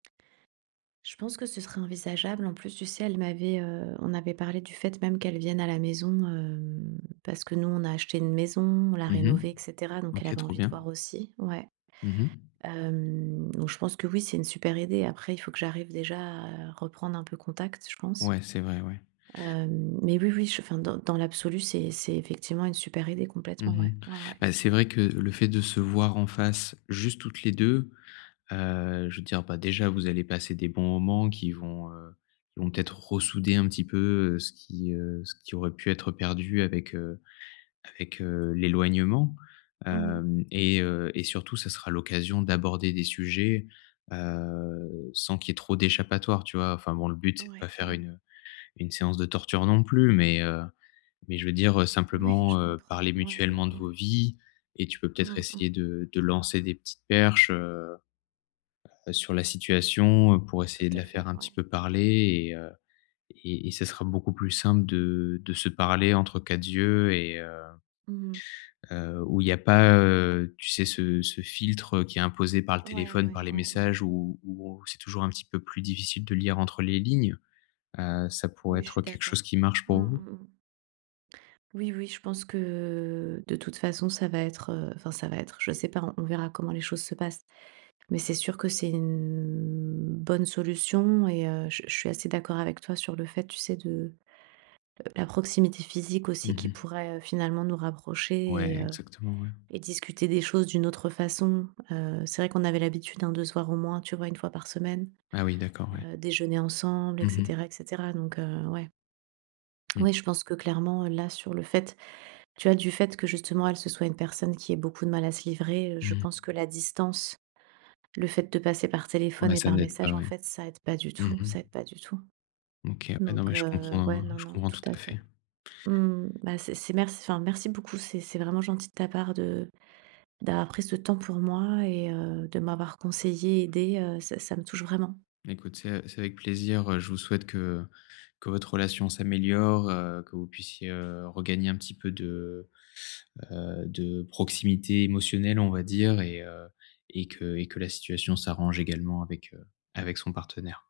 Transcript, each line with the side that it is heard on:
right: Je pense que ce serait envisageable. En plus, tu sais, elle m'avait, heu, on avait parlé du fait même qu'elle vienne à la maison, hem, parce que nous, on a acheté une maison, on l'a
left: Mmh mh.
right: rénovée et cetera, donc elle
left: OK,
right: avait
left: trop
right: envie de
left: bien.
right: voir aussi ouais.
left: Mmh mh.
right: Hem, donc je pense que oui, c'est une super idée. Après, il faut que j'arrive déjà à reprendre un peu contact, je pense.
left: Ouais, c'est vrai, ouais.
right: Hem, mais oui, oui, je enfin dans dans l'absolu, c'est c'est effectivement une super idée,
left: Mmh
right: complètement,
left: mh.
right: ouais. Ouais, ouais.
left: Bah, c'est vrai que le fait de se voir en face, juste toutes les 2, heu, je veux dire, bah, déjà, vous allez passer des bons moments qui vont, heu, qui vont peut-être ressouder un petit peu, heu, ce qui, heu, ce qui aurait pu être perdu avec, heu, avec, heu, l'éloignement,
right: Mmh mh.
left: hem et heu et surtout, ça sera l'occasion d'aborder des sujets, heu, sans qu'il y ait trop d'échappatoire, tu vois? Enfin bon, le but c'est de
right: Ouais,
left: pas faire
right: ouais.
left: une, heu, une séance de torture, non plus mais, heu, mais je veux dire, heu,
right: Ouais, je
left: simplement, heu,
right: comprends.
left: parler
right: Ouais, ouais,
left: mutuellement de vos
right: ouais.
left: vies et tu peux peut-être
right: Mmh
left: essayer
right: mh.
left: de de lancer des petites perches, heu heu sur la situation pour
right: Tout
left: essayer de
right: à
left: la
right: fait,
left: faire un petit
right: ouais.
left: peu parler. Et heu et et ce sera beaucoup plus simple de de se parler entre quatre yeux et heu
right: Mmh mh.
left: heu où il y a pas, heu, tu sais, ce ce filtre, heu, qui est imposé par le
right: Ouais, ouais,
left: téléphone,
right: ouais,
left: par les
right: ouais, ouais.
left: messages, où où c'est toujours un petit peu plus difficile de lire entre les lignes. Heu, ça pourrait
right: Oui, je suis
left: être quelque
right: d'accord.
left: chose qui marche
right: Mmh
left: pour vous?
right: mh, mmh. Oui, oui, oui, je pense que, de toute façon, ça va être, heu enfin ça va être, je sais pas, on on verra comment les choses se passent. Mais c'est sûr que c'est une bonne solution. Et heu, je je suis assez d'accord avec toi sur le fait, tu sais, de, heu, la proximité physique
left: Mmh
right: aussi qui
left: mh.
right: pourrait, heu, finalement nous
left: Ouais,
right: rapprocher et heu
left: exactement, ouais.
right: et discuter des choses d'une autre façon. Heu, c'est vrai qu'on avait l'habitude, hein, de se voir au moins, tu vois, 1 fois par semaine,
left: Ah oui, d'accord, ouais.
right: heu, déjeuner ensemble et
left: Mmh mh.
right: cetera et cetera. Donc, heu, ouais.
left: Mmh.
right: Oui, je pense que clairement, heu, là, sur le fait, tu vois, du fait que justement, elle, se soit une personne qui ait beaucoup de mal à se livrer, heu, je
left: Mmh.
right: pense que la distance, le fait de passer par téléphone
left: Ouais,
right: et
left: ça
right: par
left: n'aide pas,
right: message, en
left: ouais.
right: fait, ça aide pas du
left: Mmh
right: tout,
left: mh.
right: ça aide pas du tout.
left: OK, ouais, non, mais
right: Donc,
left: je
right: heu,
left: comprends,
right: ouais,
left: hein.
right: non,
left: Je
right: non,
left: comprends
right: tout
left: tout
right: à
left: à
right: fait.
left: fait.
right: Mmh mh. Bah, c'est c'est merc enfin, merci beaucoup, c'est c'est vraiment gentil de ta part de d'avoir pris ce temps pour moi et heu, de m'avoir conseillée, aidée, heu, ça ça me touche vraiment.
left: Écoute, c'est a c'est avec plaisir, heu, je vous souhaite que que votre relation s'améliore, heu, que vous puissiez, heu, regagner un petit peu de, heu, de proximité émotionnelle, on va dire et heu et que et que la situation s'arrange également avec, heu, avec son partenaire.